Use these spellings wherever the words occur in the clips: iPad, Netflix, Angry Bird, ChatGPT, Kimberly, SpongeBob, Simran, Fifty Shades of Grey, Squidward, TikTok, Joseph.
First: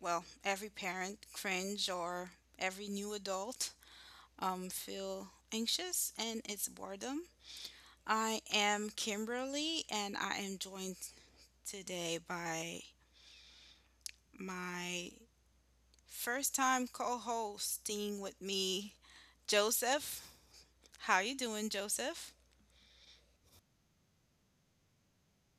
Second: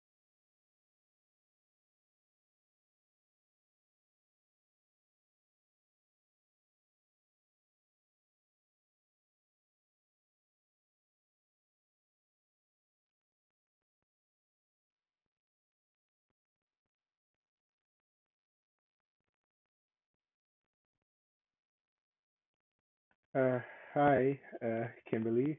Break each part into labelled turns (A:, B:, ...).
A: well, every parent cringe or every new adult feel anxious, and it's boredom. I am Kimberly, and I am joined today by my first time co hosting with me, Joseph. How you doing, Joseph?
B: Uh, Hi, Kimberly.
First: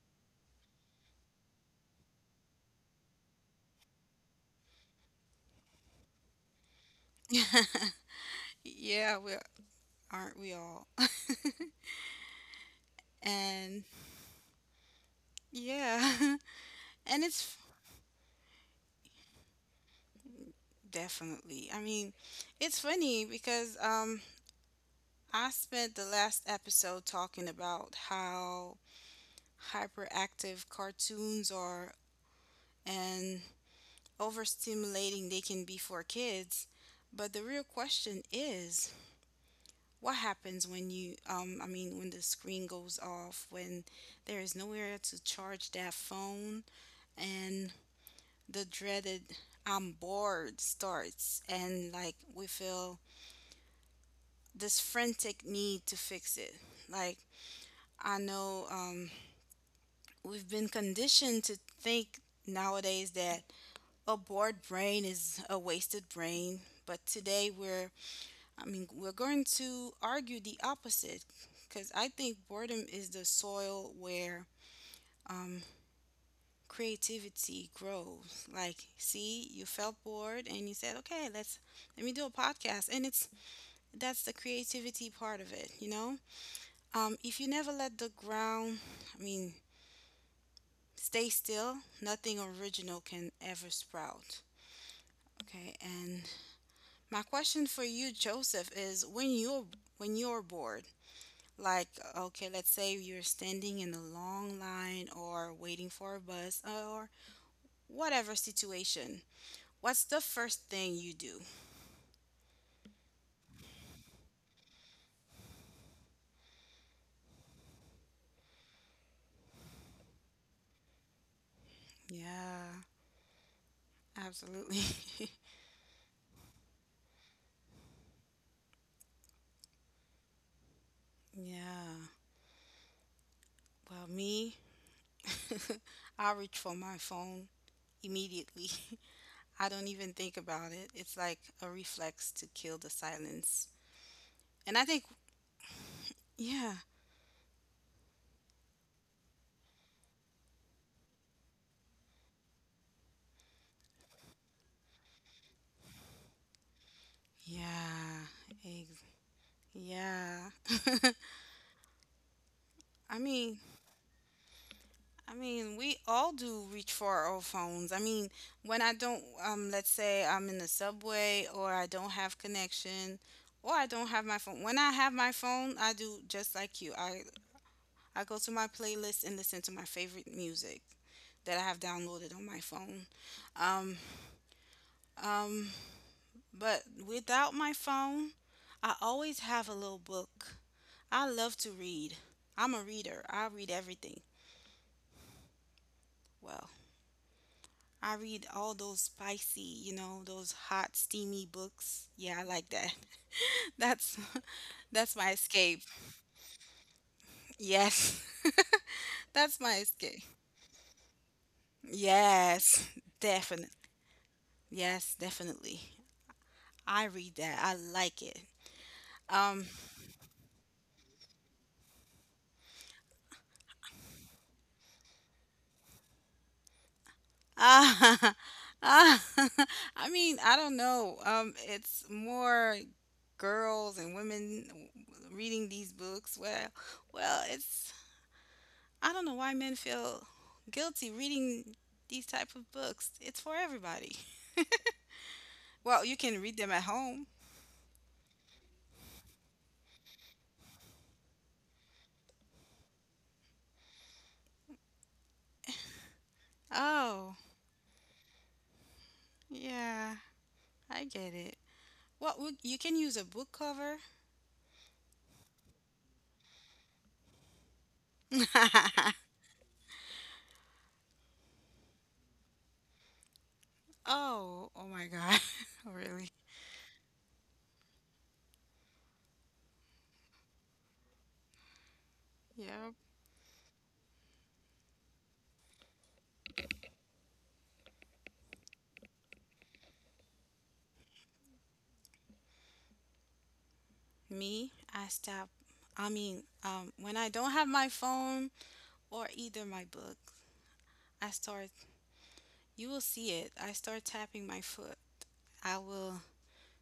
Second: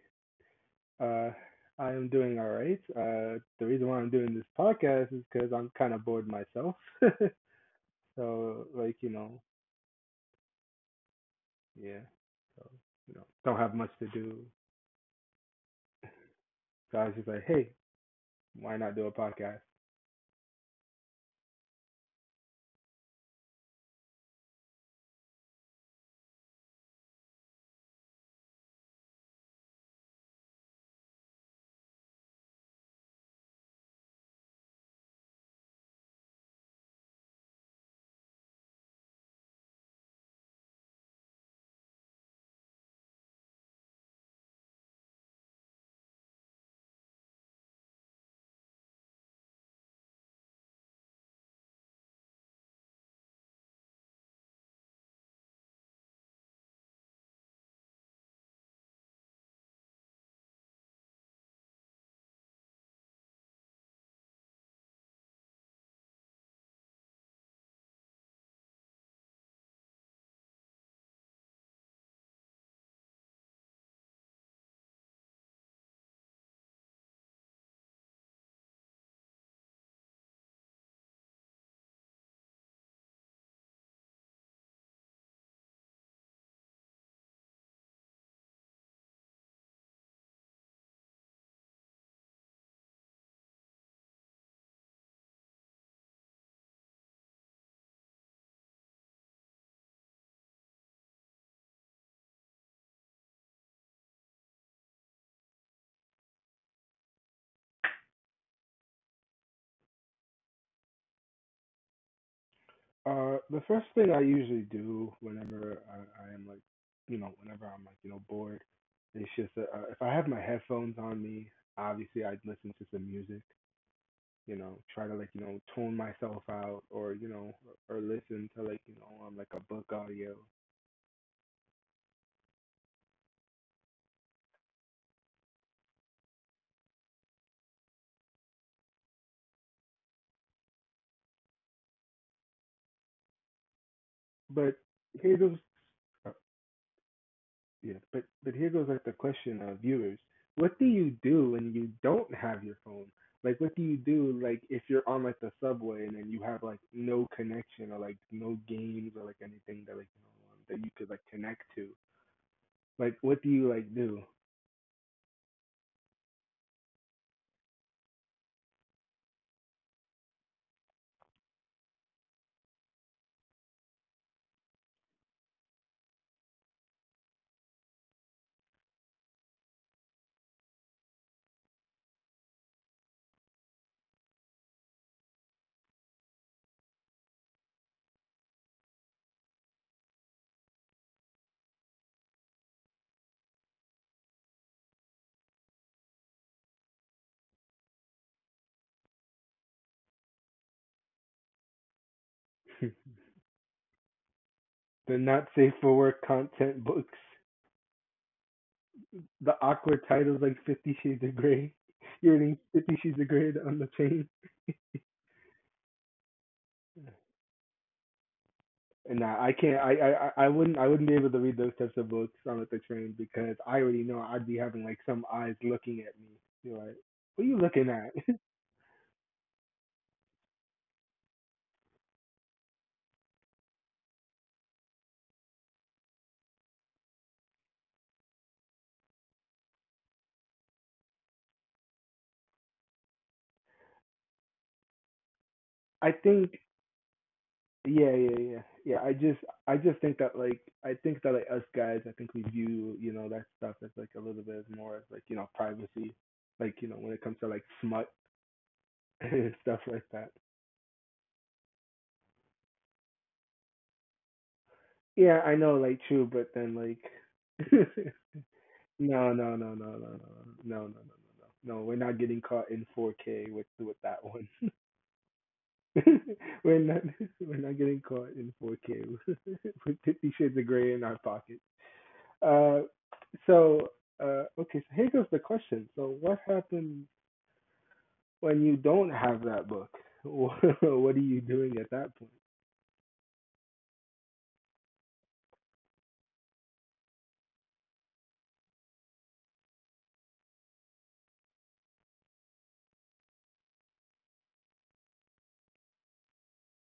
B: Uh, I am doing all right. The reason why I'm doing this podcast is because I'm kind of bored myself. So, like, you
A: Yeah, we
B: know,
A: aren't we all?
B: yeah. So, you know, don't have
A: And
B: much to do.
A: yeah.
B: So I was
A: And
B: just like,
A: it's
B: hey, why not do a podcast?
A: definitely, I mean, it's funny because I spent the last episode talking about how hyperactive cartoons are and overstimulating they can be for kids. But the real question is, what happens when you I mean, when the screen goes off, when there is nowhere to charge that phone, and the dreaded "I'm bored" starts, and like we feel this frantic need to fix it. Like, I know, we've been conditioned to think nowadays that a bored brain is a wasted brain, but today, we're I mean, we're going to argue the opposite, because I think boredom is the soil where um, creativity grows. Like, see, you felt bored and you said, "Okay, let me do a podcast." And it's that's the creativity part of it, you know? If you never let the ground, I mean, stay still, nothing original can ever sprout. Okay, and my question for you, Joseph, is, when you're bored, like, okay, let's say you're standing in a long line or waiting for a bus or whatever situation, what's the first thing you do?
B: The first thing I usually do whenever I am like, you know, whenever I'm like, you know, bored, it's just if I have my headphones on me, obviously I'd
A: Yeah,
B: listen to some music. You know,
A: absolutely.
B: try to like, you know, tone myself out or, you know, or listen to like, you know, like a book audio.
A: Yeah. Well, me, I reach for my phone immediately. I don't even think about it. It's like a reflex to kill the silence.
B: But
A: And I think,
B: here goes, uh,
A: yeah,
B: yeah, but here goes like the question of viewers. What do you do when you don't have your phone? Like, what do you do, like, if you're on like the subway and then you have like no connection or like
A: yeah,
B: no
A: ex-
B: games or like anything that like, you
A: yeah.
B: know, that you could like connect to?
A: I
B: Like, what do
A: mean,
B: you like do?
A: I mean, we all do reach for our phones. I mean, when I don't, let's say I'm in the subway, or I don't have connection, or I don't have my phone. When I have my phone, I do just like you. I go to my playlist and listen to my favorite music that I have downloaded on my phone. Um, um, but without my phone, I always have a little book. I love to read. I'm a reader. I read everything. Well, I read all those spicy, you know, those hot, steamy books. Yeah, I like that. That's that's
B: The
A: my
B: not safe
A: escape.
B: for work content books.
A: Yes.
B: The
A: That's my
B: awkward
A: escape.
B: titles like Fifty Shades of Grey. You're reading
A: Yes,
B: Fifty Shades of Grey
A: definitely.
B: on the train.
A: Yes, definitely. I read that. I like it.
B: And nah, I
A: Um,
B: can't. I wouldn't. I wouldn't be able to read those types of books on the train because I already know I'd be having like some eyes looking at me. You're like, what are you looking at?
A: ah, ah, I mean, I don't know. It's more girls and women reading these books. Well, it's I don't know why men feel guilty reading these type of books. It's for everybody. Well,
B: I
A: you can read
B: think.
A: them at home.
B: Yeah, I just think that like, I think that like us guys, I think we view you know that stuff as like a little bit more as like you know privacy, like you know when it
A: Oh,
B: comes to like smut and stuff like
A: yeah,
B: that.
A: I get it. What would you Can use a book cover?
B: Yeah, I know, like true, but then like no, no, no, no, no, no, no, no, no, no, no, no. We're not getting caught in 4K with that one.
A: Oh, oh my God. Really?
B: we're not we're not getting caught in 4K with Fifty Shades of Grey in our pocket. Uh,
A: Yep.
B: so okay, so here goes the question. So what happens when you don't have that book? What are you doing at that point?
A: Me, I stop. I mean, when I don't have my phone or either my book, I start, you will see it. I start tapping my foot. I will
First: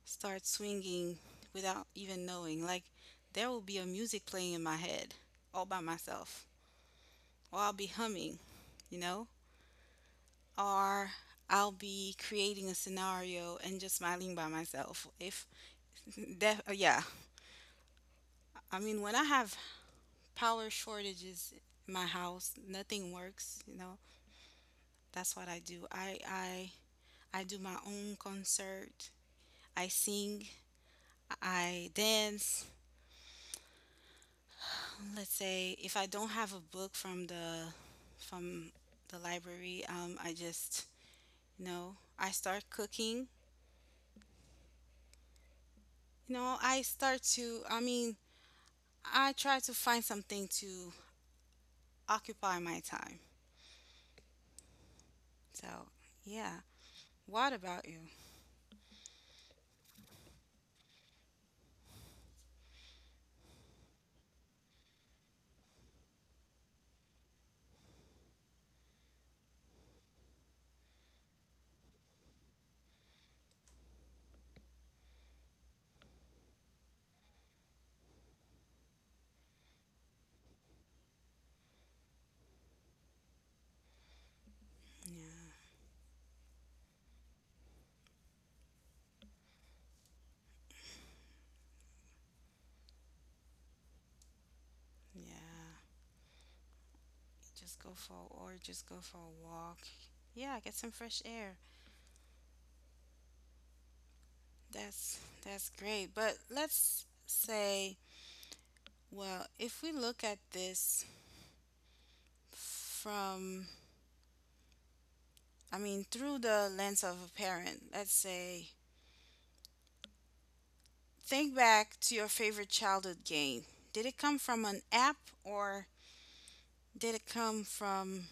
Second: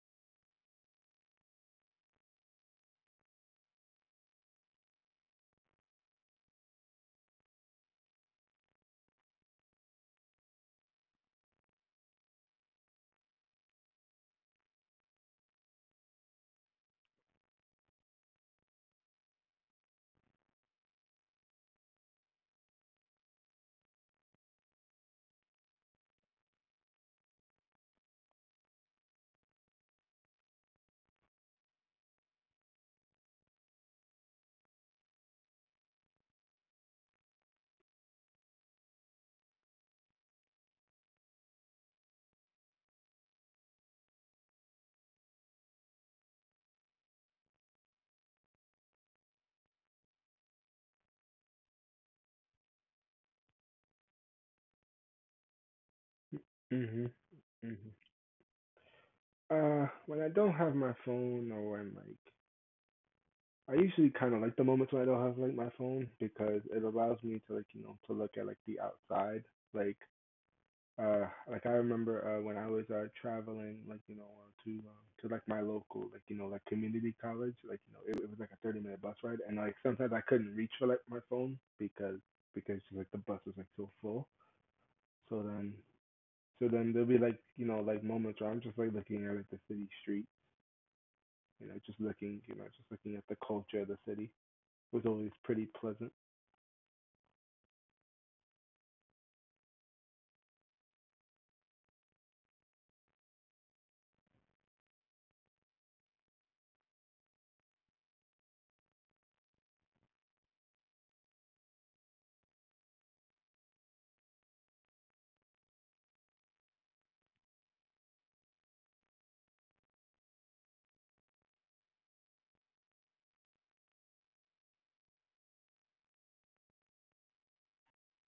A: start swinging without even knowing. Like, there will be a music playing in my head all by myself, or I'll be humming, you know, or I'll be creating a scenario and just smiling by myself. If that, yeah, I mean, when I have power shortages in my house, nothing works, you know. That's what I do. I do my own concert. I sing, I dance, let's say if I don't have a book from the library, I just I start cooking. You know, I start to. I mean, I try to find something to occupy my time. So yeah.
B: Mhm.
A: What about
B: Mhm.
A: you?
B: When I don't have my phone or when like I usually kind of like the moments when I don't have like my phone because it allows me to like you know to look at like the outside. Like like I remember when I was traveling like you know to like my local like you know like community college like you know it was like a 30-minute minute bus ride and like sometimes I couldn't reach for like my phone because like the bus was like so full. So
A: Yeah,
B: then so then there'll be like you know like moments where I'm just like looking at like the city street, you know, just looking you know just looking at the culture of the city was always pretty
A: yeah.
B: pleasant.
A: Just go for a walk. Yeah, get some fresh air. That's great. But let's say, well, if we look at this from, I mean, through the lens of a parent, let's say, think back to your favorite childhood game. Did it come from an app, or did it come from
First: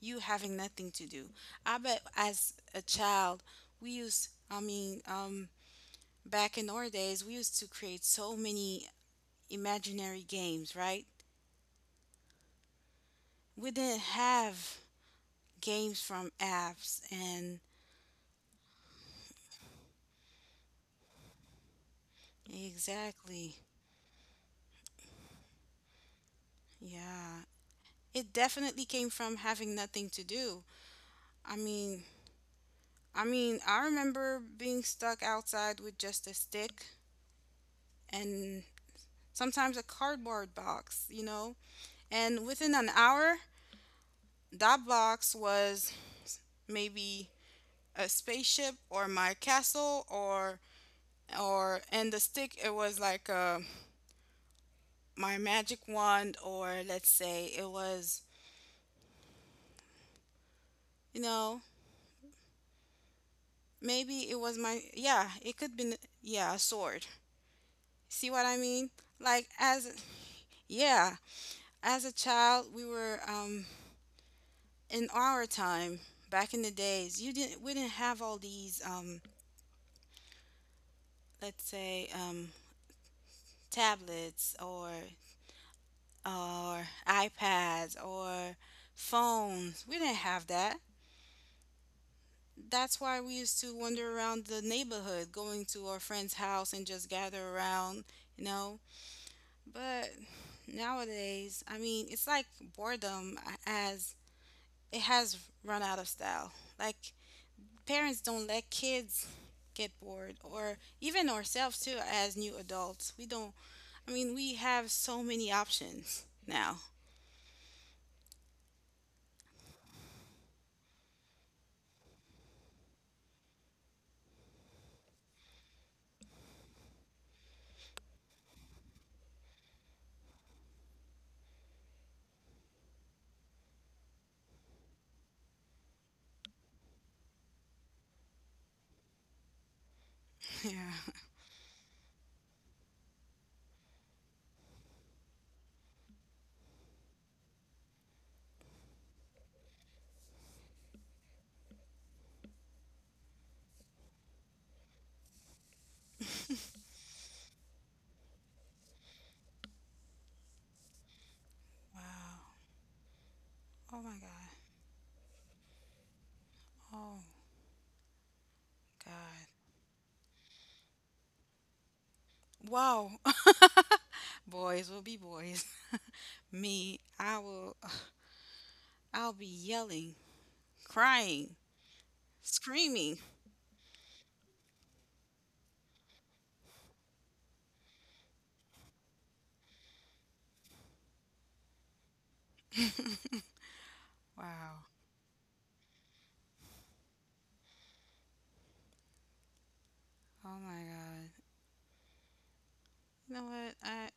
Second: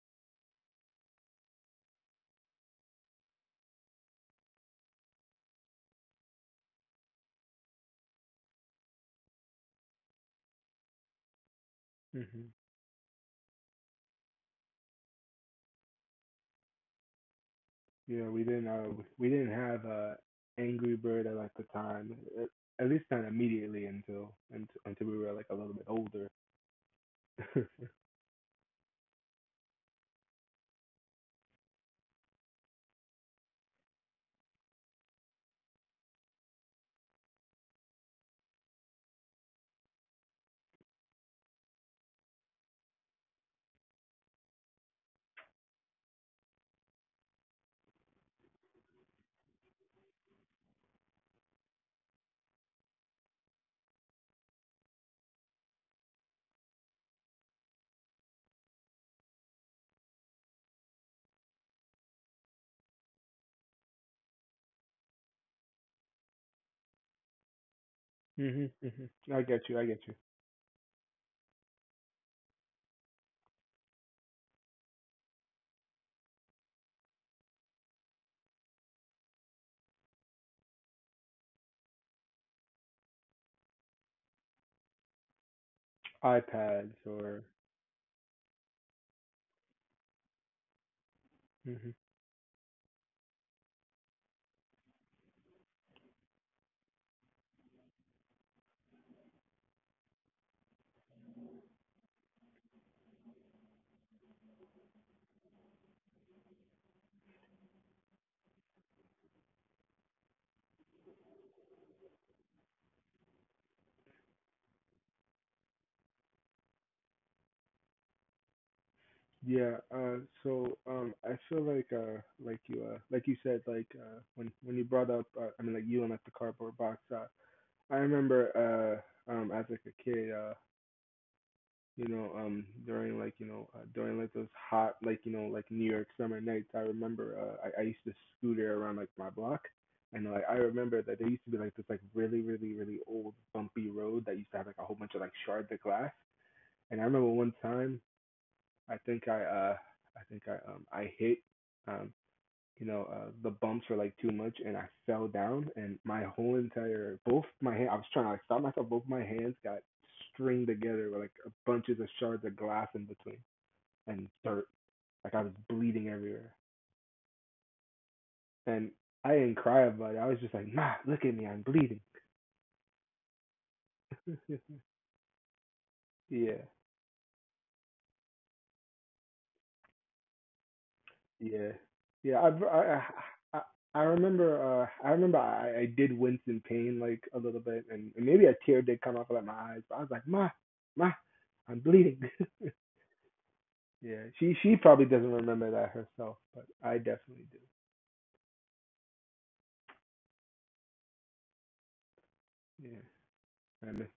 A: you having nothing to do? I bet as a child, I mean, back in our days, we used to create so many imaginary games, right?
B: Mhm.
A: We didn't have games from apps, and
B: Yeah, we didn't have Angry Bird at like the time. At least not
A: exactly,
B: immediately until we were like a little bit older.
A: yeah. It definitely came from having nothing to do. I mean, I remember being stuck outside with just a stick and sometimes a cardboard box, you know? And within an hour, that box was maybe a spaceship or my castle, or and the stick, it was like my magic wand, or let's say it was, you know, maybe it was my, yeah, it could be, yeah, a sword. See what I
B: Mhm.
A: mean?
B: Mhm. I
A: Like,
B: get you. I
A: as,
B: get you.
A: yeah, as a child, we were in our time, back in the days, you didn't we didn't have all these let's say tablets, or
B: iPads or
A: iPads, or phones, we didn't have that.
B: hmm
A: That's why we used to wander around the neighborhood going to our friend's house and just gather around, you know. But nowadays, I mean, it's like boredom, as it has run out of style. Like, parents don't let kids get bored, or even ourselves too as new adults, we don't I mean, we have so many options now.
B: yeah. I feel like like you said like when you brought up I mean like you and like the cardboard box. I remember as like a kid. You know, during like, you know, during like those hot, like, you know, like New York summer nights, I remember I used to scooter around like my block. And like I
A: Yeah.
B: remember that there used to be like this like really, really, really old bumpy road that used to have like a whole bunch of like shards of glass. And I remember one time I think I think I hit um you know, the bumps were like too much, and I fell down, and my whole entire both my hands. I was trying to like stop myself. Both my hands got stringed together with like bunches of
A: Wow.
B: shards of glass in between
A: Oh my
B: and
A: God.
B: dirt. Like I was bleeding everywhere,
A: Oh
B: and I
A: God.
B: didn't cry about it. I was just like, Ma, look at me, I'm bleeding.
A: Wow. Boys will be boys.
B: Yeah,
A: Me, I'll be yelling, crying,
B: Yeah, yeah. I've, I
A: screaming.
B: I I I remember. I did wince in pain like a little bit, and maybe a tear did come out of like my eyes. But I was like, ma, ma, I'm bleeding. Yeah, she
A: Wow.
B: probably doesn't remember that herself, but I definitely do.
A: Oh my God.
B: Yeah,
A: You know what,
B: I
A: I
B: miss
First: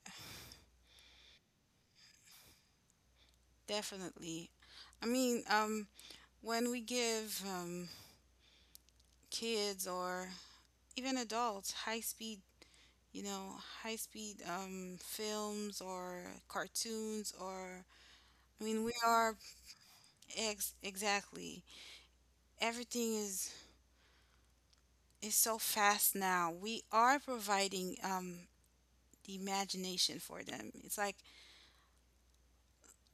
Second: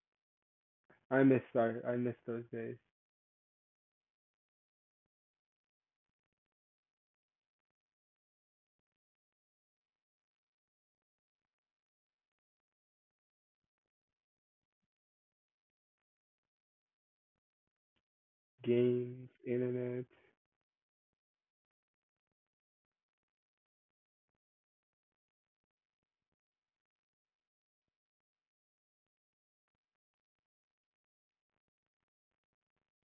B: I miss those days.
A: definitely, I mean, when we give kids or even adults you know, high speed films or cartoons, or, I mean, we
B: Games,
A: are,
B: internet.
A: ex exactly. Everything is so fast now. We are providing, the imagination for them. It's like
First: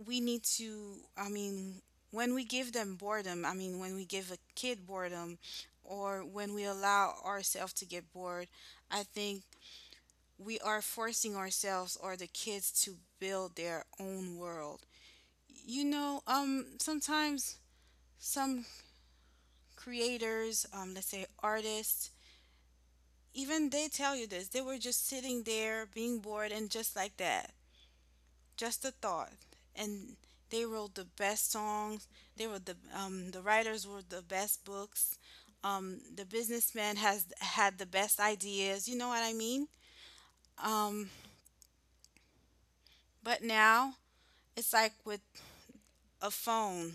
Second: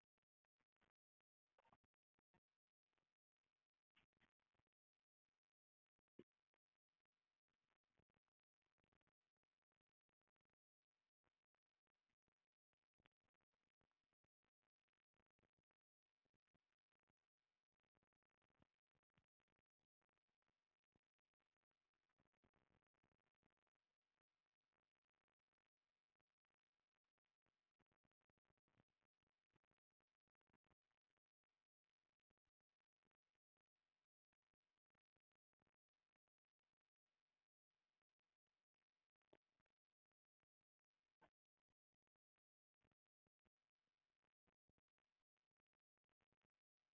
A: we need to. I mean, when we give them boredom, I mean, when we give a kid boredom, or when we allow ourselves to get bored, I think we are forcing ourselves or the kids to build their own world. You know, sometimes some creators, let's say artists, even they tell you this. They were just sitting there being bored and just like that, just a thought. And they wrote the best songs. They were the, the writers were the best books. The businessman has had the best ideas. You know what I mean? Um, but now it's like with a phone,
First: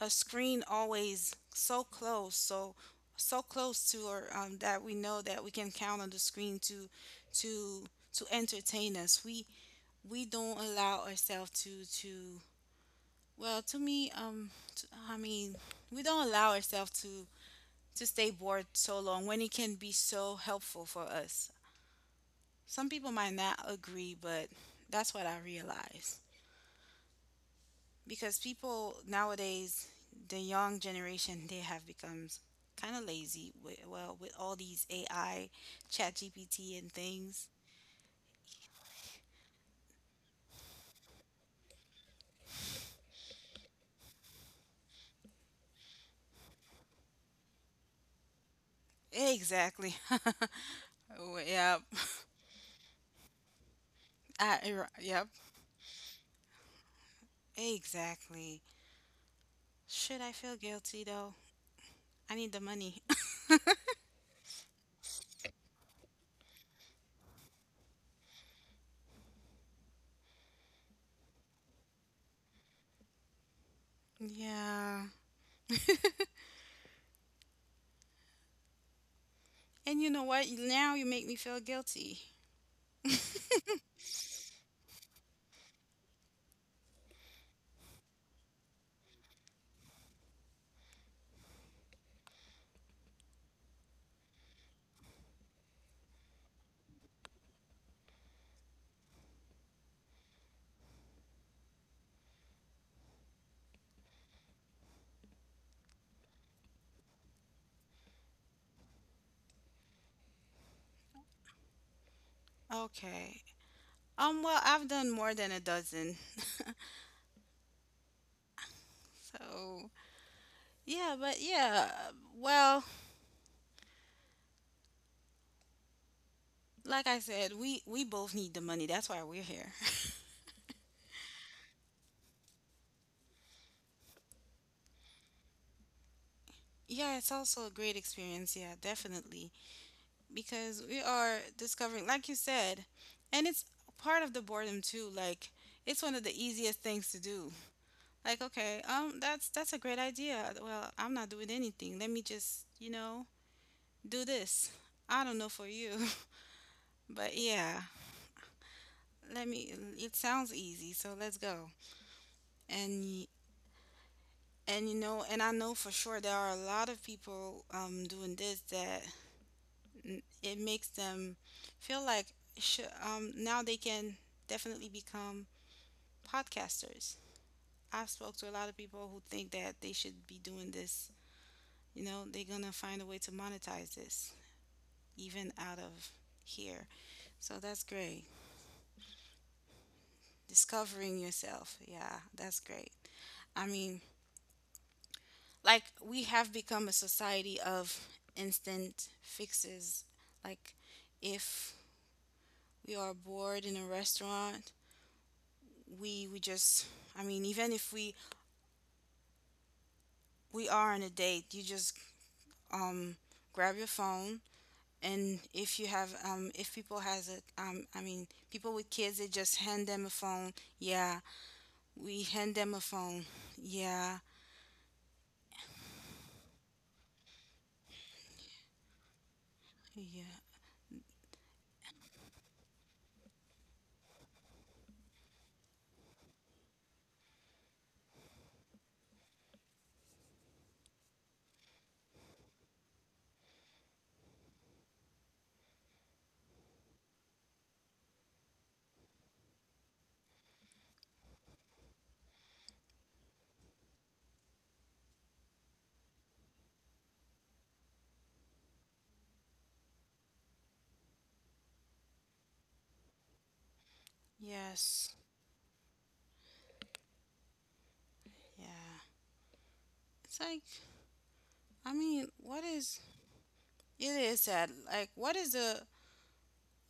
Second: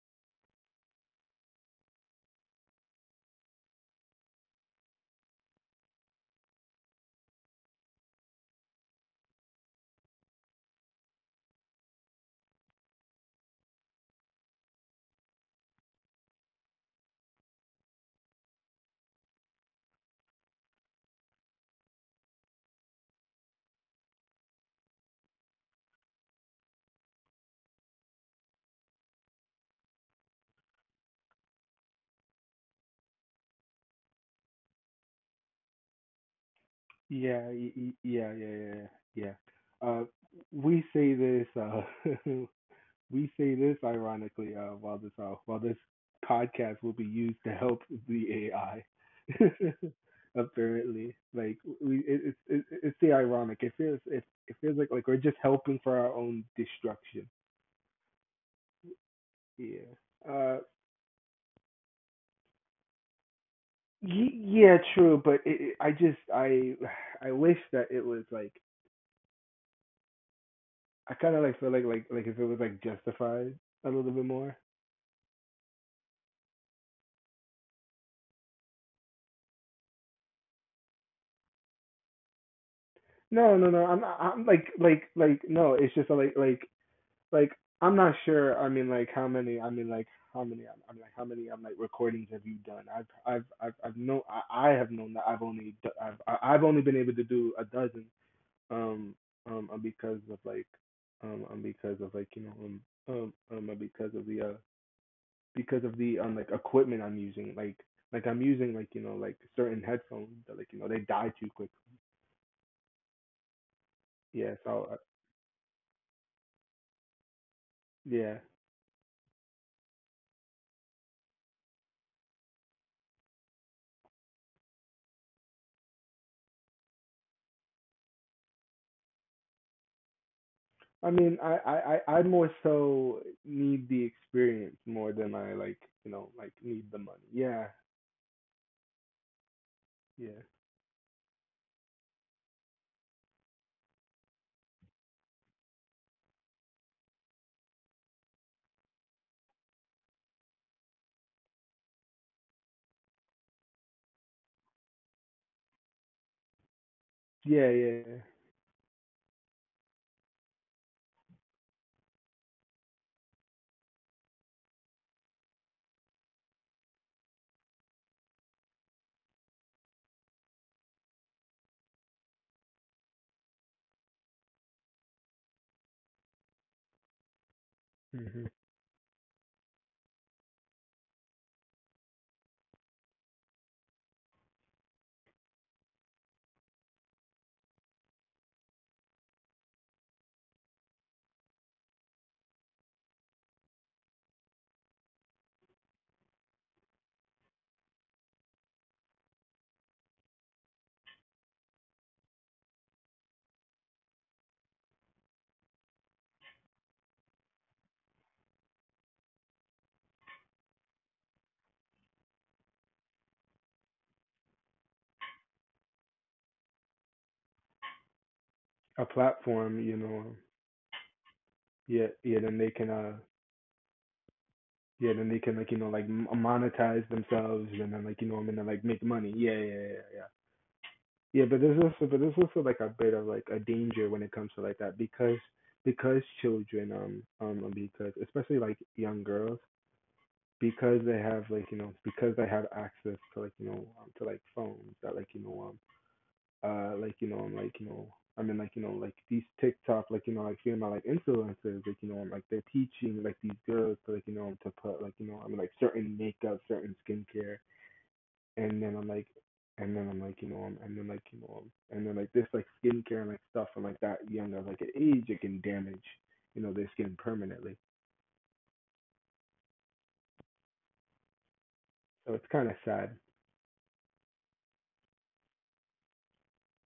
A: a screen always so close, so close to, or that we know that we can count on the screen to to entertain us. We don't allow ourselves to, well, to me, t I mean we don't allow ourselves to stay bored so long when it can be so helpful for us. Some people might not agree, but that's what I realize. Because people nowadays, the young generation, they have become kind of lazy with, well, with all these AI, Chat GPT and things.
B: Yeah, y- y- yeah, yeah, yeah, yeah. yeah. Uh, we say this. We say this ironically while this podcast will be used to help the AI.
A: Exactly.
B: Apparently,
A: Oh,
B: like
A: yep.
B: we, it, it's the ironic. It
A: I,
B: feels like we're
A: yep,
B: just helping for our own destruction.
A: exactly.
B: Yeah.
A: Should I feel
B: Uh.
A: guilty though? I need the money.
B: Yeah. True. But it, I just I wish that it was like I kind of like feel like if it was like justified a little bit more.
A: Yeah. And you know what, now you make me feel guilty.
B: No. I'm not. I'm like no. It's just like like I'm not sure. I mean, like how many? I mean, like how many? I mean, like how many? I'm like recordings have you done? I have known that I've only I have only been able to do a dozen um um uh, because of like because of like you know um um uh, because of the uh because of the like equipment I'm using like I'm using like you know like certain headphones that like you know they die too quick.
A: Okay.
B: Yeah.
A: Well,
B: So
A: I've done more than a dozen.
B: yeah.
A: So yeah, but yeah, well, like I said, we both need the money. That's why we're here.
B: I mean, I more so need the experience more than I like, you know, like need the
A: Yeah,
B: money.
A: it's
B: Yeah,
A: also a great experience. Yeah, definitely.
B: yeah,
A: Because we are discovering, like you said, and it's part of the boredom too. Like, it's one of the easiest things to do. Like, okay, that's a great idea. Well, I'm not doing anything. Let me just, you know, do this. I don't know for you, but
B: yeah,
A: yeah.
B: yeah.
A: Let me. It sounds easy, so let's go. And, you know, and I know for sure there are a lot of people doing this that, it makes them feel like, now they can definitely become podcasters. I've spoke to
B: Hmm.
A: a lot of people who think that they should be doing this. You know, they're gonna find a way to monetize this even out of here. So that's great. Discovering yourself, yeah, that's great. I mean, like, we have become a society of instant fixes. Like, if we are bored in a restaurant, we just, I mean, even if we, are on a date, you just um grab your phone. And if you have if people has a I mean, people with
B: A
A: kids, they just
B: platform,
A: hand
B: you
A: them a
B: know.
A: phone. Yeah,
B: Yeah,
A: we
B: yeah.
A: hand
B: Then
A: them
B: they
A: a
B: can,
A: phone. Yeah,
B: yeah. Then they can like, you know, like monetize themselves, and then like, you know, and then like make money. Yeah, yeah, yeah, yeah.
A: yeah,
B: But there's also like a bit of like a danger when it comes to like that because children, because especially like young girls because they have like you know because they have access to like you know to like phones that like you know I'm like you know I mean like you know like these TikTok like you know like seeing my like influencers like you know I'm like they're teaching like these girls to like you know to put like you know I'm like certain makeup certain skincare and then I'm like and then I'm like you know and then like you know and then like this like skincare and like stuff and like that young of like an
A: yes,
B: age it can damage you know their skin permanently
A: yeah. It's like, I mean,
B: so it's
A: what
B: kind of
A: is
B: sad.
A: It is sad. Like, what is the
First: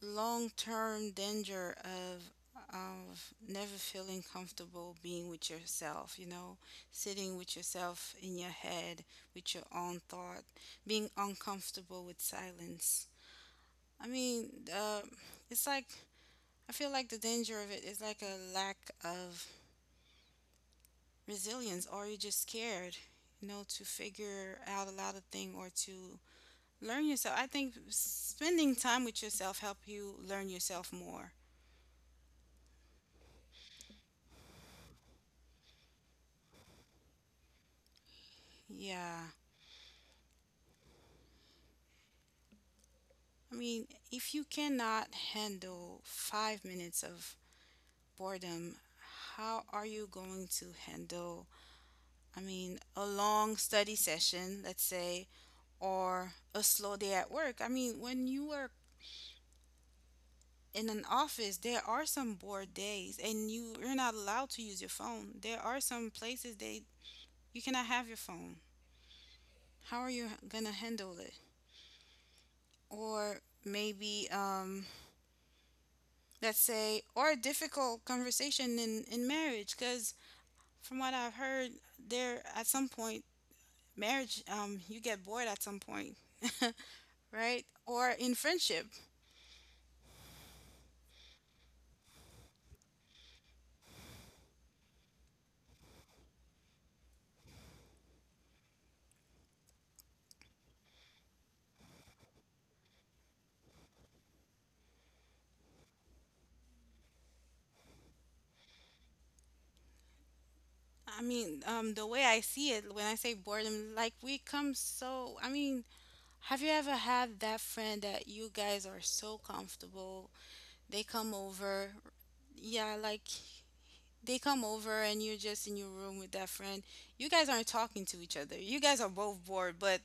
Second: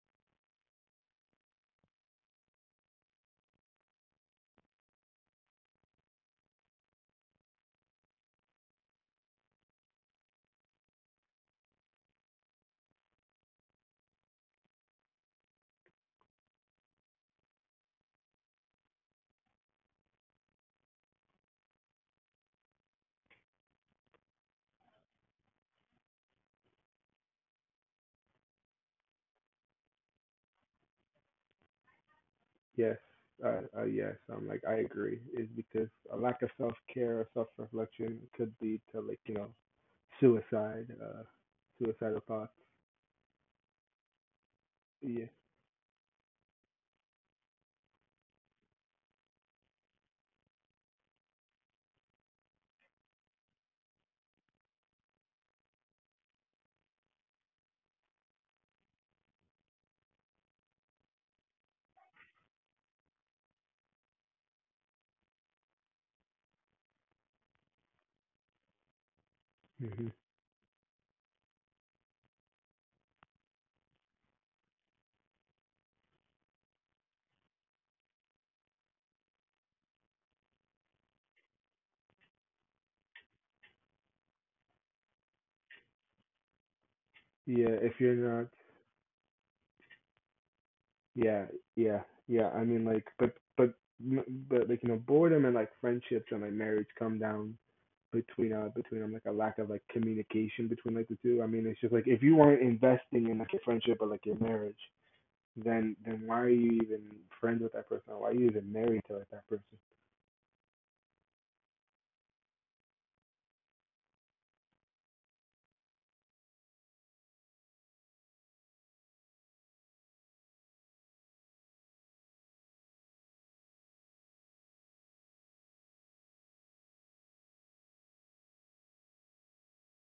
A: long-term danger of never feeling comfortable being with yourself, you know, sitting with yourself in your head, with your own thought, being uncomfortable with silence. I mean, it's like, I feel like the danger of it is like a lack of resilience, or you're just scared, you know, to figure out a lot of things, or to learn yourself. I think spending time with yourself help you learn yourself more.
B: Yes, yes. Like I agree. Is because a lack of self care or self reflection could lead to like
A: Yeah.
B: you know suicide, suicidal thoughts.
A: I mean, if you cannot
B: Yeah.
A: handle 5 minutes of boredom, how are you going to handle, I mean, a long study session, let's say, or a slow day at work? I mean, when you work in an office, there are some bored days and you're not allowed to use your phone. There are some places they you cannot have your phone. How
B: Hmm.
A: are you going to handle it? Or maybe let's say, or a difficult conversation in marriage, because from what I've heard, there at some point marriage, you get bored at some point.
B: Yeah.
A: Right?
B: If you're
A: Or in
B: not.
A: friendship.
B: Yeah. Yeah. Yeah. I mean, like, but like you know, boredom and like friendships and like marriage come down between like a lack of like communication between like the two. I mean, it's just like if you aren't investing in like your friendship or like your marriage, then why are you even friends with that person? Why are you even married to like that person?
A: The way I see it, when I say boredom, like we come, so I mean, have you ever had that friend that you guys are so comfortable, they come over, yeah, like they come over and you're just in your room with that friend, you guys aren't talking to each other, you guys are both bored, but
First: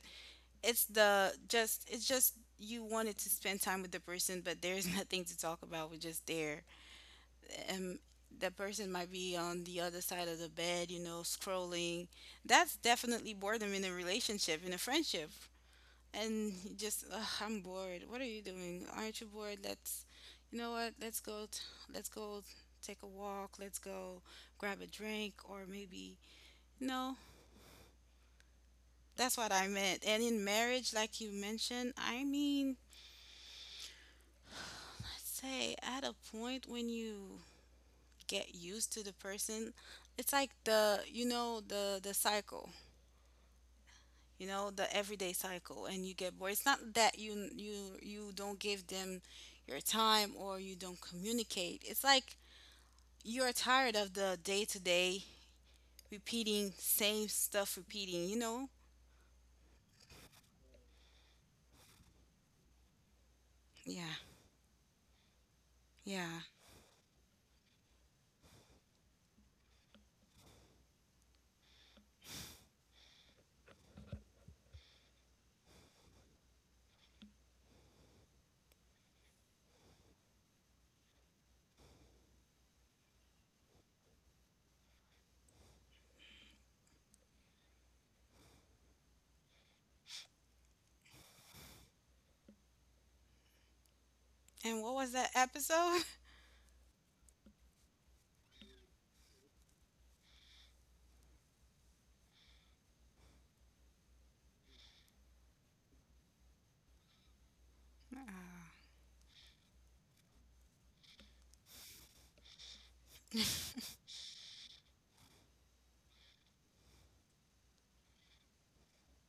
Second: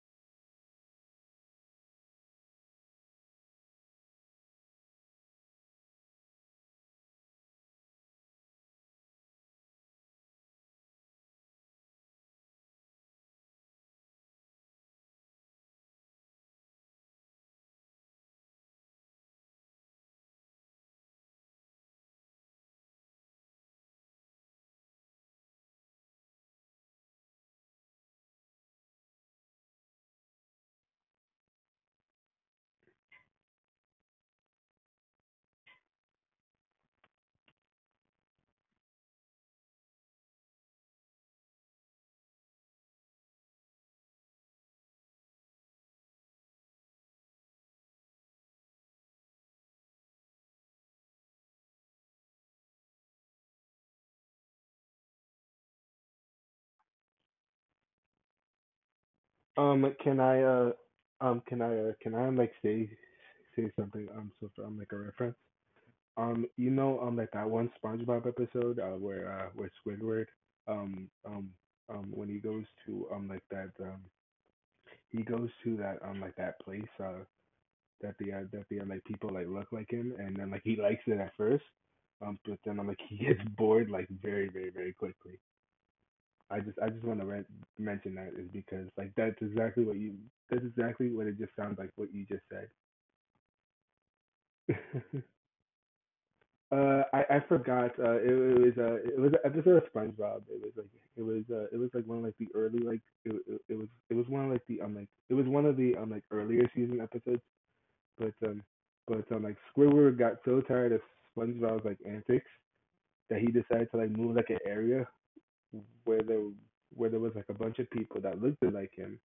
A: it's the just it's just you wanted to spend time with the person, but there's nothing to talk about, we're just there. And that person might be on the other side of the bed, you know, scrolling. That's definitely boredom in a relationship, in a friendship. And you just, I'm bored. What are you doing? Aren't you bored? Let's, you know what? Let's go. Let's go take a walk. Let's go grab a drink, or maybe no. That's what I meant. And in marriage, like you mentioned, I mean, I'd say at a point when you get used to the person, it's like the cycle. You know, the everyday cycle, and you get bored. It's not that you don't give them your time or you don't communicate, it's like you're tired of the day to day repeating same stuff, repeating, you know.
B: Like, can I can I can I like say something
A: Yeah,
B: so for like a reference?
A: yeah.
B: You know like that one SpongeBob episode where Squidward um um when he goes to like that he goes to that like that place that the like people like look like him and then like he likes it at first but then I'm like he gets bored like very very very quickly. I just want to mention that is because like that's exactly what it just sounds like what you just said.
A: And what was that episode?
B: I forgot. It was an episode of SpongeBob. It was like it was like one of like the early like it was one of like the like it was one of the like earlier season episodes. But um
A: Ah.
B: but um like Squidward got so tired of SpongeBob's like antics that he decided to like move like an area where there where there was like a bunch of people that looked like him,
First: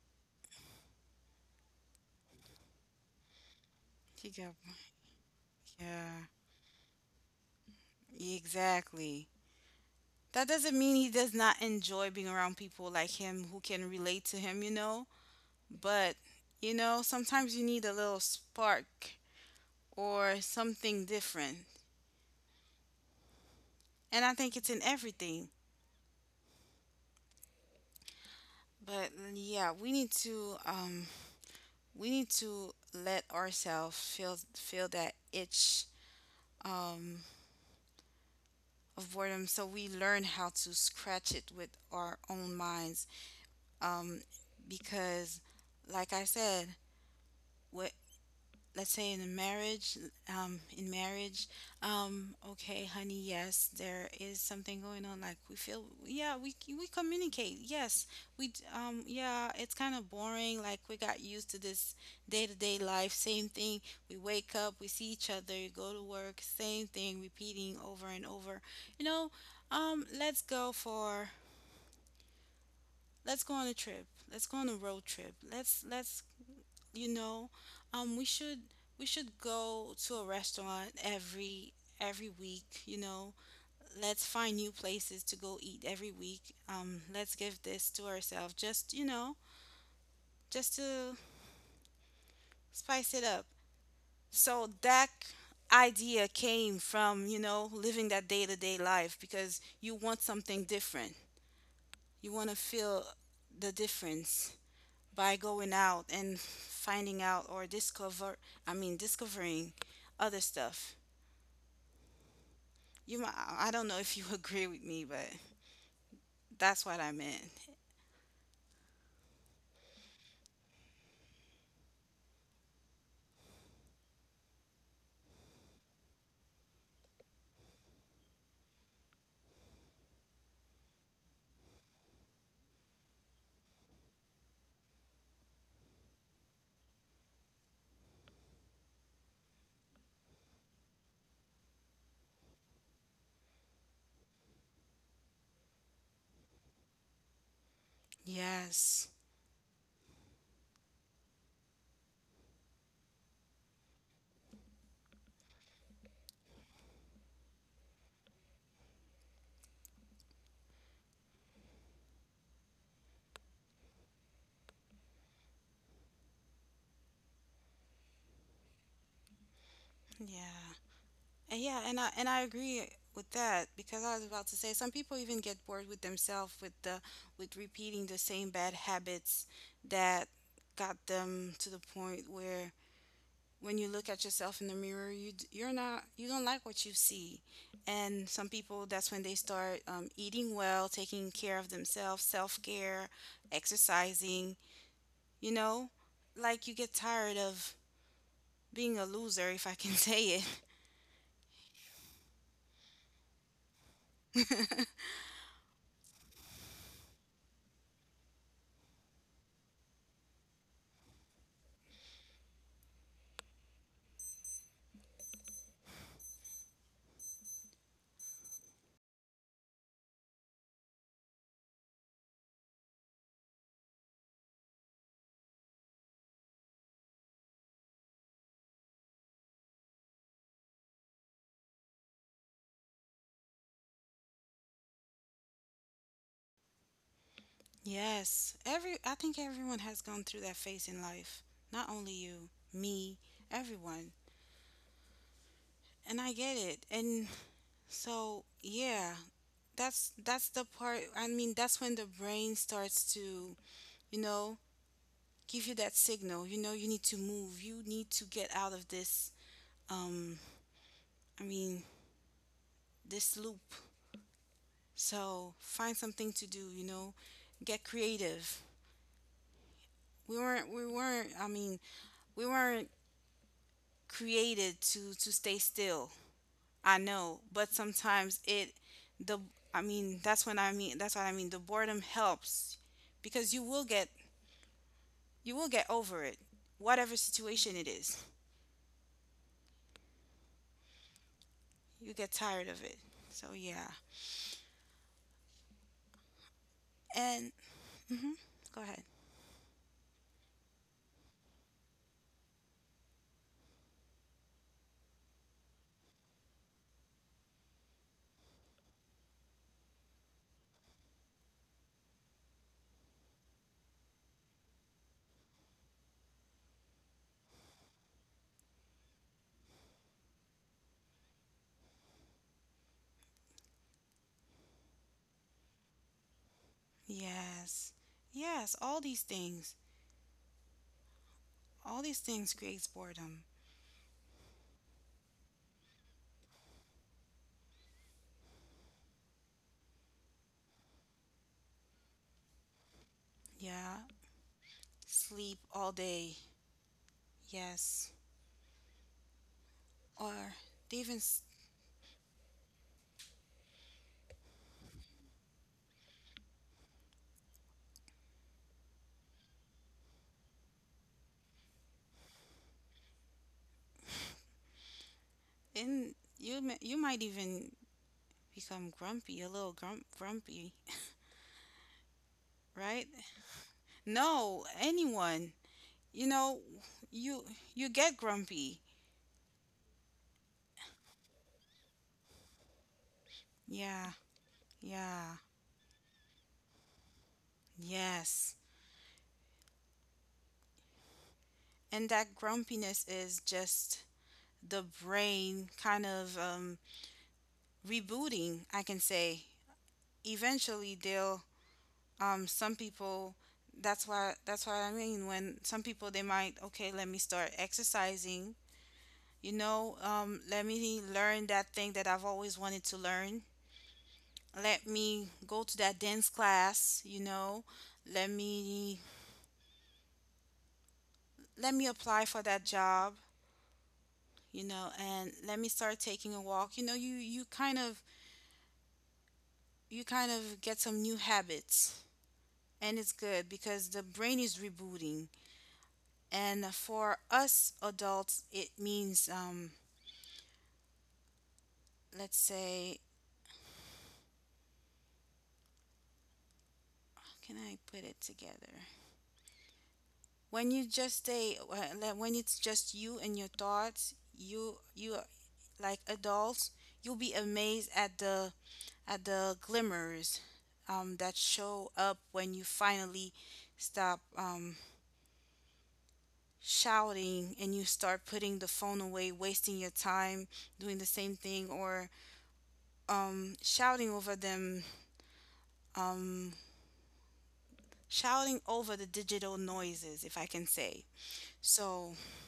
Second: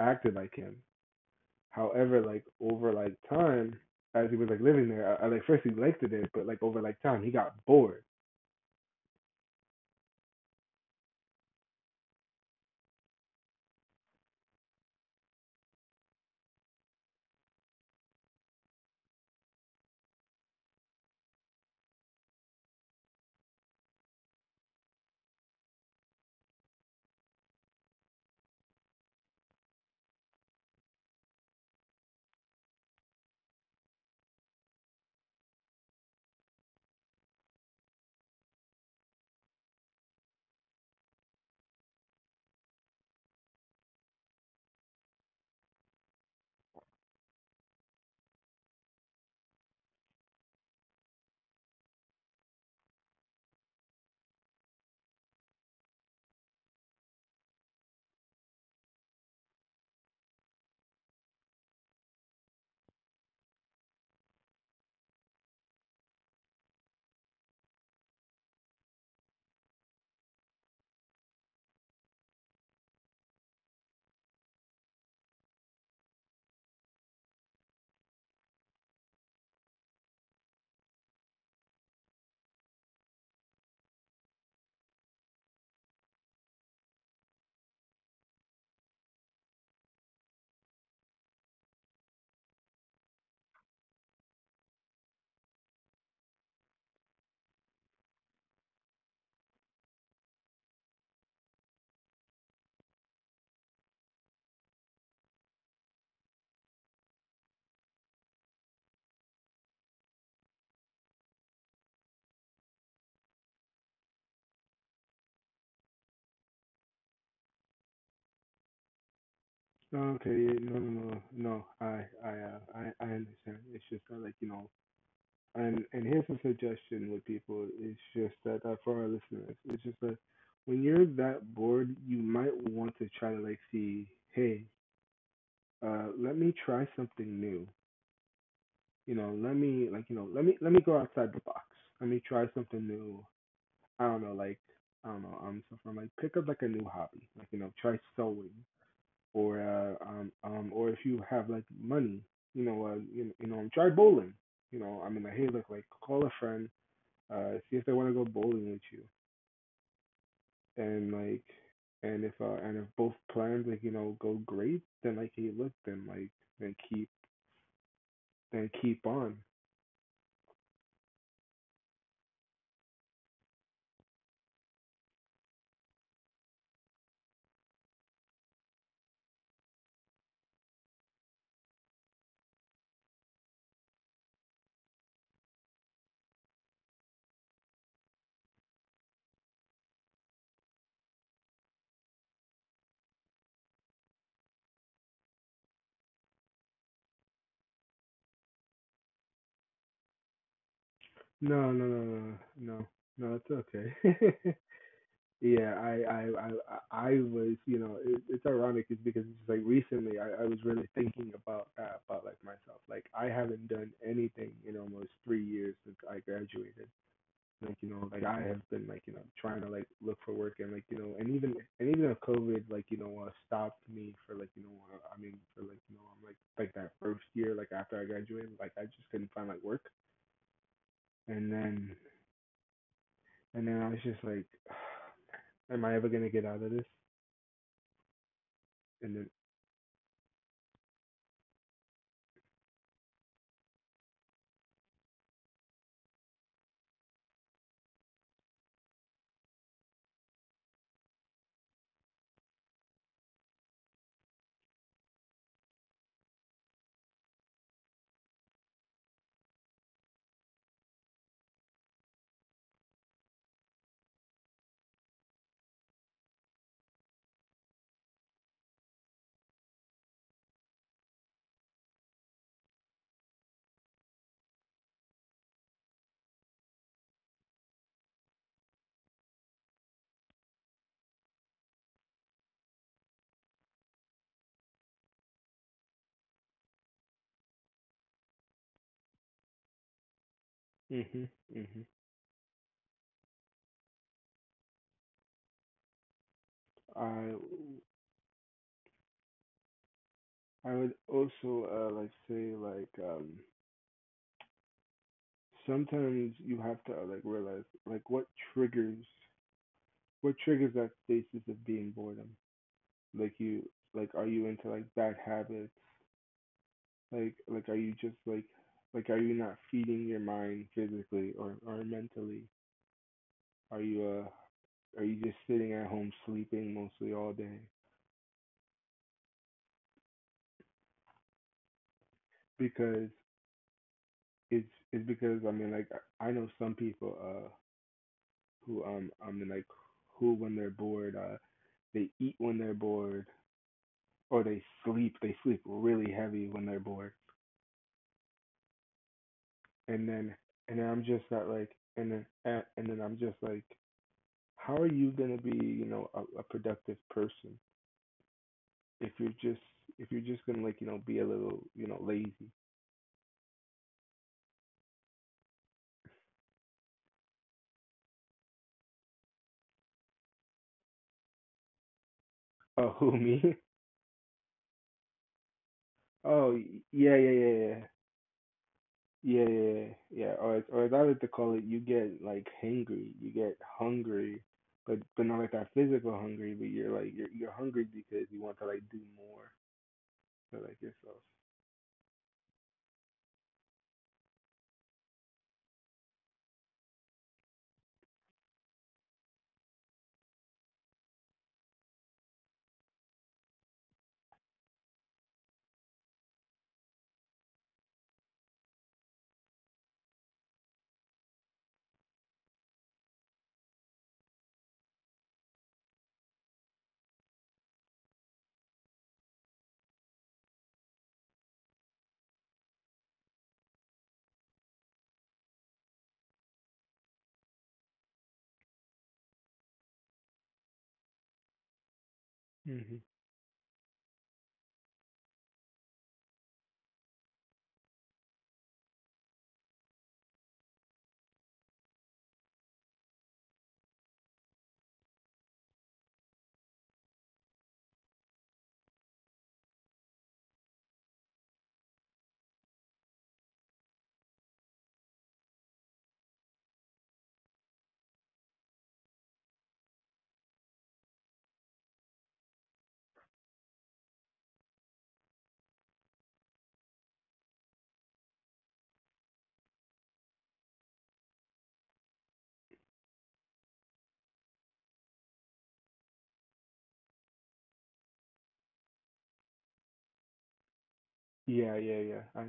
B: acted like him. However, like over like time, as
A: He
B: he was
A: got,
B: like living there, I, like first he liked
A: yeah,
B: it, but like over like time, he got bored.
A: exactly. That doesn't mean he does not enjoy being around people like him who can relate to him, you know? But, you know, sometimes you need a little spark or something different. And I think it's in everything. But yeah, we need to let ourselves feel that itch um of boredom, so we learn how to scratch it with our own minds. Um because like I said, what, let's say in a marriage, in marriage, okay, honey, yes, there is something going on, like we feel, yeah, we communicate, yes, yeah, it's kind of boring, like we got used to this day-to-day life, same thing, we wake up, we see each other, go to work, same thing repeating over and over, you know. Let's go for, let's go on a trip, let's go on a road trip, let's you know, we should, we should go to a restaurant every week, you know, let's find new places to go eat every week. Let's give this to ourselves, just, you know, just to spice it up. So that idea came from, you know, living that day-to-day life, because you want something different, you want to feel the difference by going out and finding out, or discover, I mean, discovering other stuff. You might, I don't know if you agree with me, but that's what I meant.
B: Oh, okay, yeah, no, no, no, no. I understand. It's just that, and here's a suggestion with people. It's just that for our listeners, it's just that when you're that bored, you might want to try to like see, hey, let me try something new. You know, let me let me go outside the box. Let me try something new. I don't know, like I don't know, so from like pick up like a new hobby, try sewing
A: Yes.
B: or if you have like money, you know, you know, try bowling. You know, I mean, like, hey, look, like call a friend, see if they want to go bowling with you, and like, and if both plans go great, then like hey, look, then like then keep then keep on.
A: Yeah. And yeah, and I agree with that, because I was about to say some people even get bored with themselves, with the with repeating the same bad habits that got them to the point where when you look at yourself in the mirror, you're not, you don't like what you see. And some people, that's when they start eating well, taking care of themselves, self-care, exercising. You know, like you get tired of being a loser, if I can say it.
B: No, no, no, no, no, no, it's okay. Yeah, I was, you know, it's ironic is because it's just like recently I was really thinking about that about like myself. Like I haven't done anything in almost 3 years since I graduated. Like, you know, like I have been like, you know, trying to like look for work and like, you know, and even if COVID like, you know, stopped me for like, you know, I mean for like, you know, I'm like that first year, like after I graduated, like I just couldn't find like work. And then I was just like, am I ever gonna get out of this?
A: Yes, every, I
B: And then
A: think everyone has gone through that phase in life. Not only you, me, everyone. And I get it. And so, yeah, that's the part. I mean, that's when the brain starts to, you know, give you that signal. You know, you need to move. You need to get out of this um I mean, this loop. So, find something to do, you know, get creative. We weren't I mean, we weren't created to stay still. I know, but sometimes it the, I mean, that's when, I mean, that's what I mean. The boredom helps, because you will get, you will get over it. Whatever situation it is.
B: mhm. Mhm.
A: You get tired of it. So yeah.
B: I
A: And mhm. Go ahead.
B: I would also like say like sometimes you have to like realize like what triggers, that stasis of being boredom. Like you like are you into like bad habits? Like are you just like are you not feeding your mind physically or mentally? Are you uh are you just sitting at home sleeping mostly all day?
A: Yes. Yes, all these things. All these things creates
B: Because
A: boredom.
B: it's because I mean like I know some people who and like who, when they're bored, they eat when they're bored,
A: Yeah.
B: or they sleep,
A: Sleep all
B: really
A: day.
B: heavy when they're bored.
A: Yes.
B: And then
A: Or
B: and then
A: they
B: I'm
A: even
B: just not like and then I'm just like how are you gonna be, you know, a productive person if you're just, if you're just gonna like you know be a little you know lazy.
A: and you you might even become grumpy, a little grumpy,
B: Oh,
A: right?
B: who me?
A: No, anyone. You
B: Oh,
A: know,
B: yeah, yeah,
A: you
B: yeah, yeah.
A: you get grumpy.
B: Yeah, yeah, yeah, yeah. Or as I like to call it, you get like hangry. You get
A: Yeah,
B: hungry, but
A: yeah.
B: not like that physical hungry. But you're like you're hungry because you
A: Yes.
B: want to like do more for like yourself.
A: And that grumpiness is just the brain kind of rebooting, I can say. Eventually, they'll, some people, that's why, that's what I mean, when some people, they might, okay, let me start exercising. You know, let me learn that thing that I've always wanted to learn. Let me go to that dance class, you know. Let me let me apply for that job, you know, and let me start taking a walk. You know, you kind of, you kind of get some new habits. And
B: Mhm.
A: it's good because the brain is rebooting. And for us adults, it means let's say, how can I put it together? When you just stay, when like, when it's just you and your thoughts, you, like adults, you'll be amazed at the glimmers that show up when you finally stop shouting, and you start putting the phone away, wasting your time doing the same thing, or shouting over them, um, shouting over the digital noises, if I can say.
B: Yeah, yeah,
A: So
B: yeah.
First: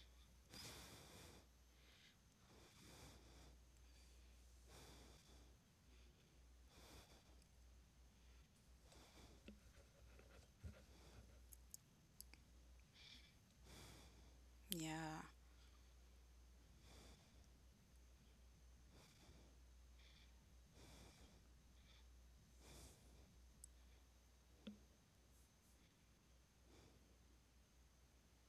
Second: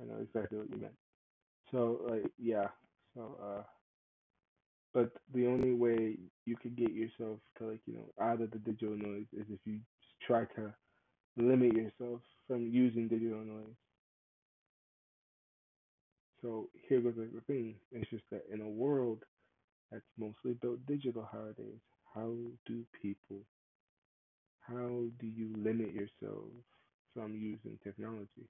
B: I know exactly what you meant. So like yeah. So but the only way you could get yourself to like you know out of the digital noise is if you try to limit yourself from using digital noise.
A: yeah,
B: So here goes like the thing. It's just that in a world that's mostly about digital holidays. How do people, how do you limit yourself from using technology,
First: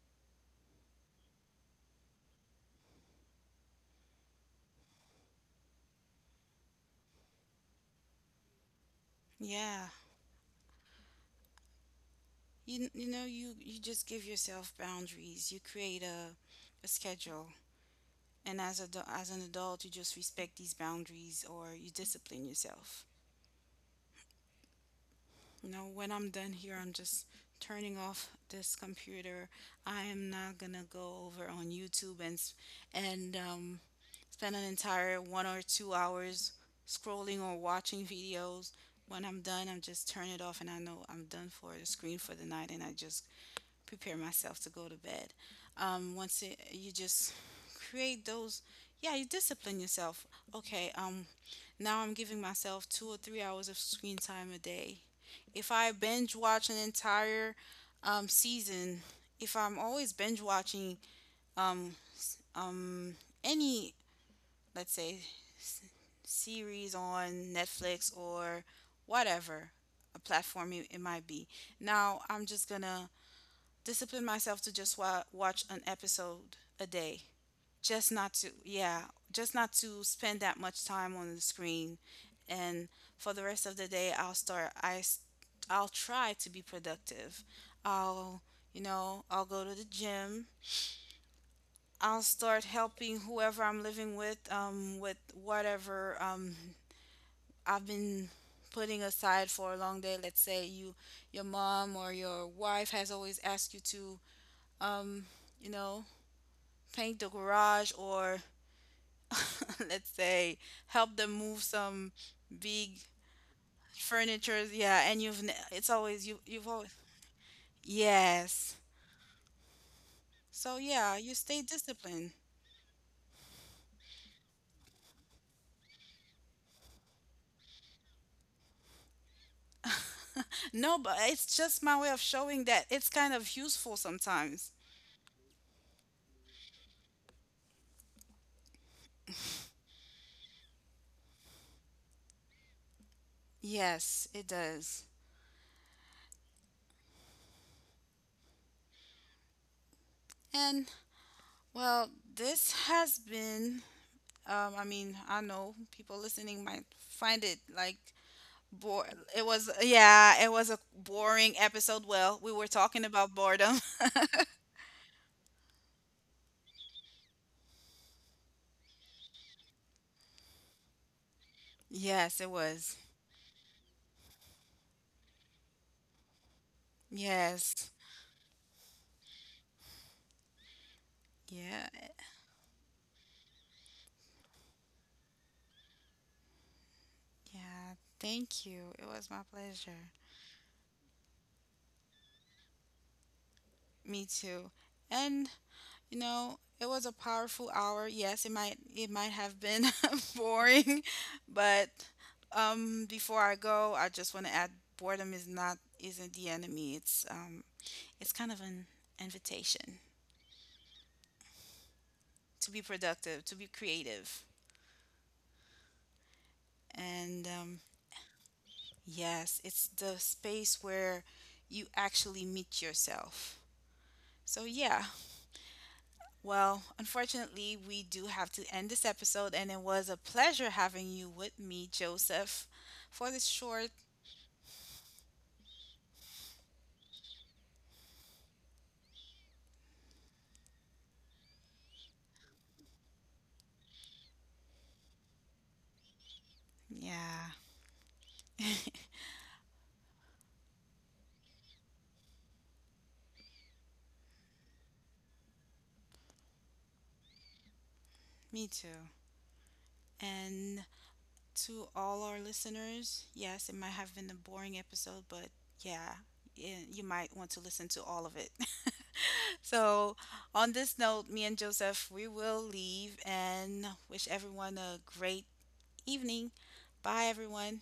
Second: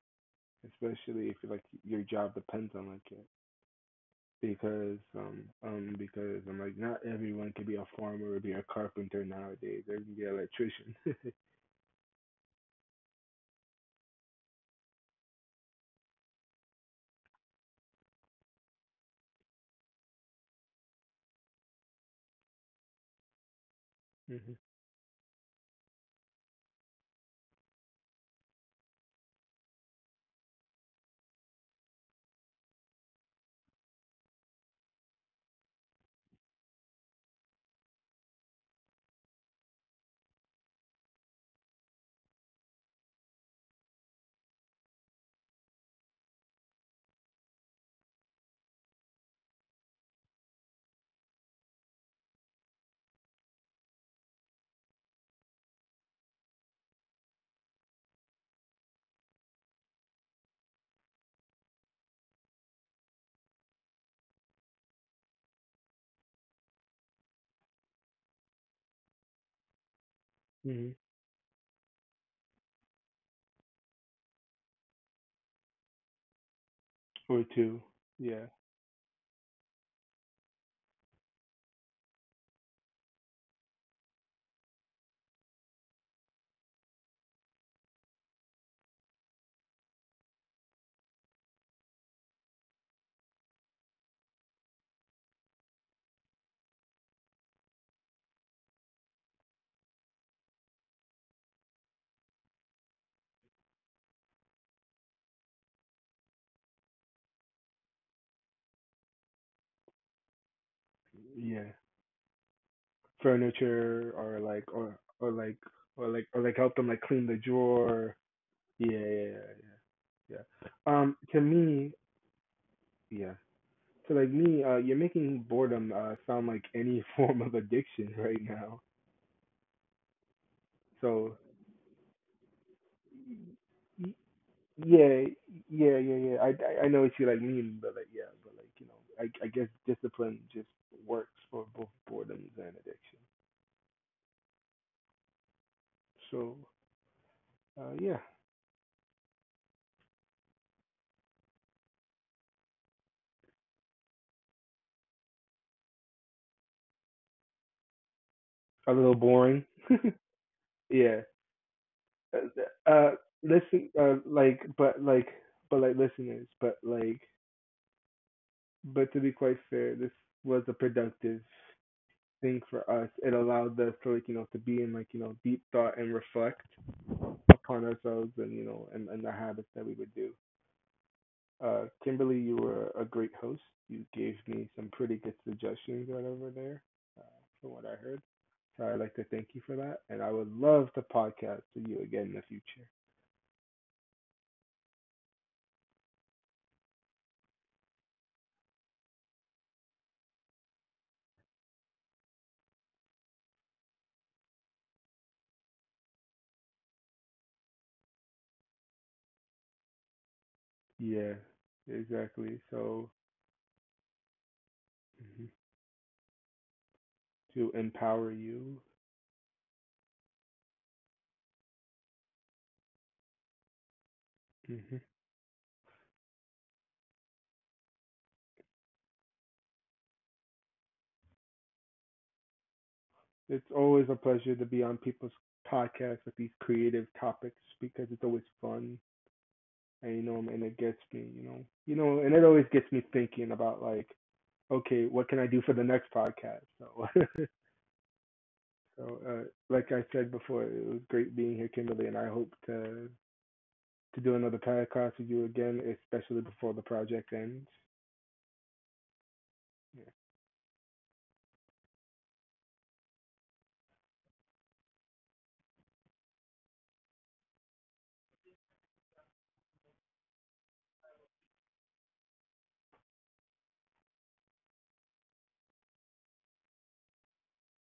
B: especially if like your job depends on like it? Because I'm like not everyone can be a farmer or be a carpenter nowadays.
A: yeah.
B: They can be an electrician.
A: You know, you just give yourself boundaries. You create a schedule, and as a as an adult, you just respect these boundaries, or you discipline yourself.
B: Mm-hmm.
A: You know, when I'm done here, I'm just turning off this computer. I am not gonna go over on YouTube and and spend an entire 1 or 2 hours scrolling or watching videos. When I'm done, I'm just turn it off, and I know I'm done for the screen for the night, and I just prepare myself to go to bed. Once it, you just create those, yeah, you discipline yourself. Okay, now I'm giving myself 2 or 3 hours of screen time a day. If I binge watch an entire season, if I'm always binge watching um, um, any, let's say, s- series on Netflix or whatever a platform it,
B: Hmm.
A: it might be, now I'm just gonna discipline myself to just watch an episode a day.
B: Or two.
A: Just not
B: Yeah.
A: to, Yeah. Just not to spend that much time on the screen. And for the rest of the day, I'll start, I'll try to be productive, I'll, you know, I'll go to the gym, I'll start helping whoever I'm living with, with whatever I've been putting aside for a long day. Let's say you, your mom or your wife has always asked you to um you know, paint the garage, or let's say help them move
B: Yeah.
A: some big
B: Furniture
A: furniture. Yeah. And
B: or like
A: it's
B: or
A: always
B: like
A: you,
B: or like
A: you've
B: help them
A: always,
B: like clean the drawer.
A: yes.
B: Yeah, yeah, yeah, yeah, yeah.
A: So yeah, you
B: To
A: stay
B: me,
A: disciplined.
B: yeah. So like me, you're making boredom sound like any form of addiction right now.
A: No, but
B: So
A: it's just my way of showing that it's kind of useful
B: y-
A: sometimes.
B: yeah, yeah, yeah, yeah. I know what you like mean, but like yeah, but like you know, I guess discipline just works for both boredoms and addiction.
A: Yes, it does.
B: So yeah,
A: And, well, this has been I mean, I know people listening might find it like
B: a
A: bore,
B: little
A: it
B: boring.
A: was, yeah, it was a
B: Yeah.
A: boring episode. Well, we were
B: Uh,
A: talking
B: uh,
A: about boredom.
B: listen, like, but like, but like listeners, but like, but to be quite fair, this was a productive
A: Yes, it
B: thing for
A: was.
B: us. It allowed us to like you know to be in like you know deep thought and reflect upon
A: Yes.
B: ourselves and you know and the habits that we would do.
A: Yeah.
B: Kimberly, you were a great host. You gave me some pretty good suggestions right over there, uh, from what
A: Yeah.
B: I heard.
A: Thank
B: So
A: you.
B: I'd
A: It
B: like to
A: was my
B: thank you for that,
A: pleasure.
B: and I would love to podcast with you again in the future.
A: Me too. And you know, it was a powerful hour. Yes, it might, it might have been boring, but before I go, I just want to add, boredom is not, isn't the enemy. It's kind of an invitation
B: Yeah, exactly.
A: to be
B: So
A: productive, to be creative.
B: mhm,
A: And
B: to empower you.
A: yes, it's the space where you actually meet yourself. So,
B: Hmm.
A: yeah, well, unfortunately, we do have to end this episode, and it was a pleasure having you with me, Joseph, for this
B: It's
A: short.
B: always a pleasure to be on people's podcasts with these creative topics because it's always fun and you know and it gets me, you know. You know, and it always gets me thinking about like, okay, what can I do for the next podcast? So
A: Yeah,
B: so like I said before, it was great being here, Kimberly, and I hope to do another podcast with you again, especially before the project ends.
A: me too.
B: Yeah.
A: And to all our listeners, yes, it might have been a boring episode, but yeah, you might want to listen to all of it. So, on this note, me and Joseph, we will leave and wish everyone a great evening. Bye, everyone.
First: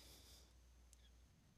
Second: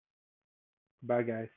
B: Bye guys.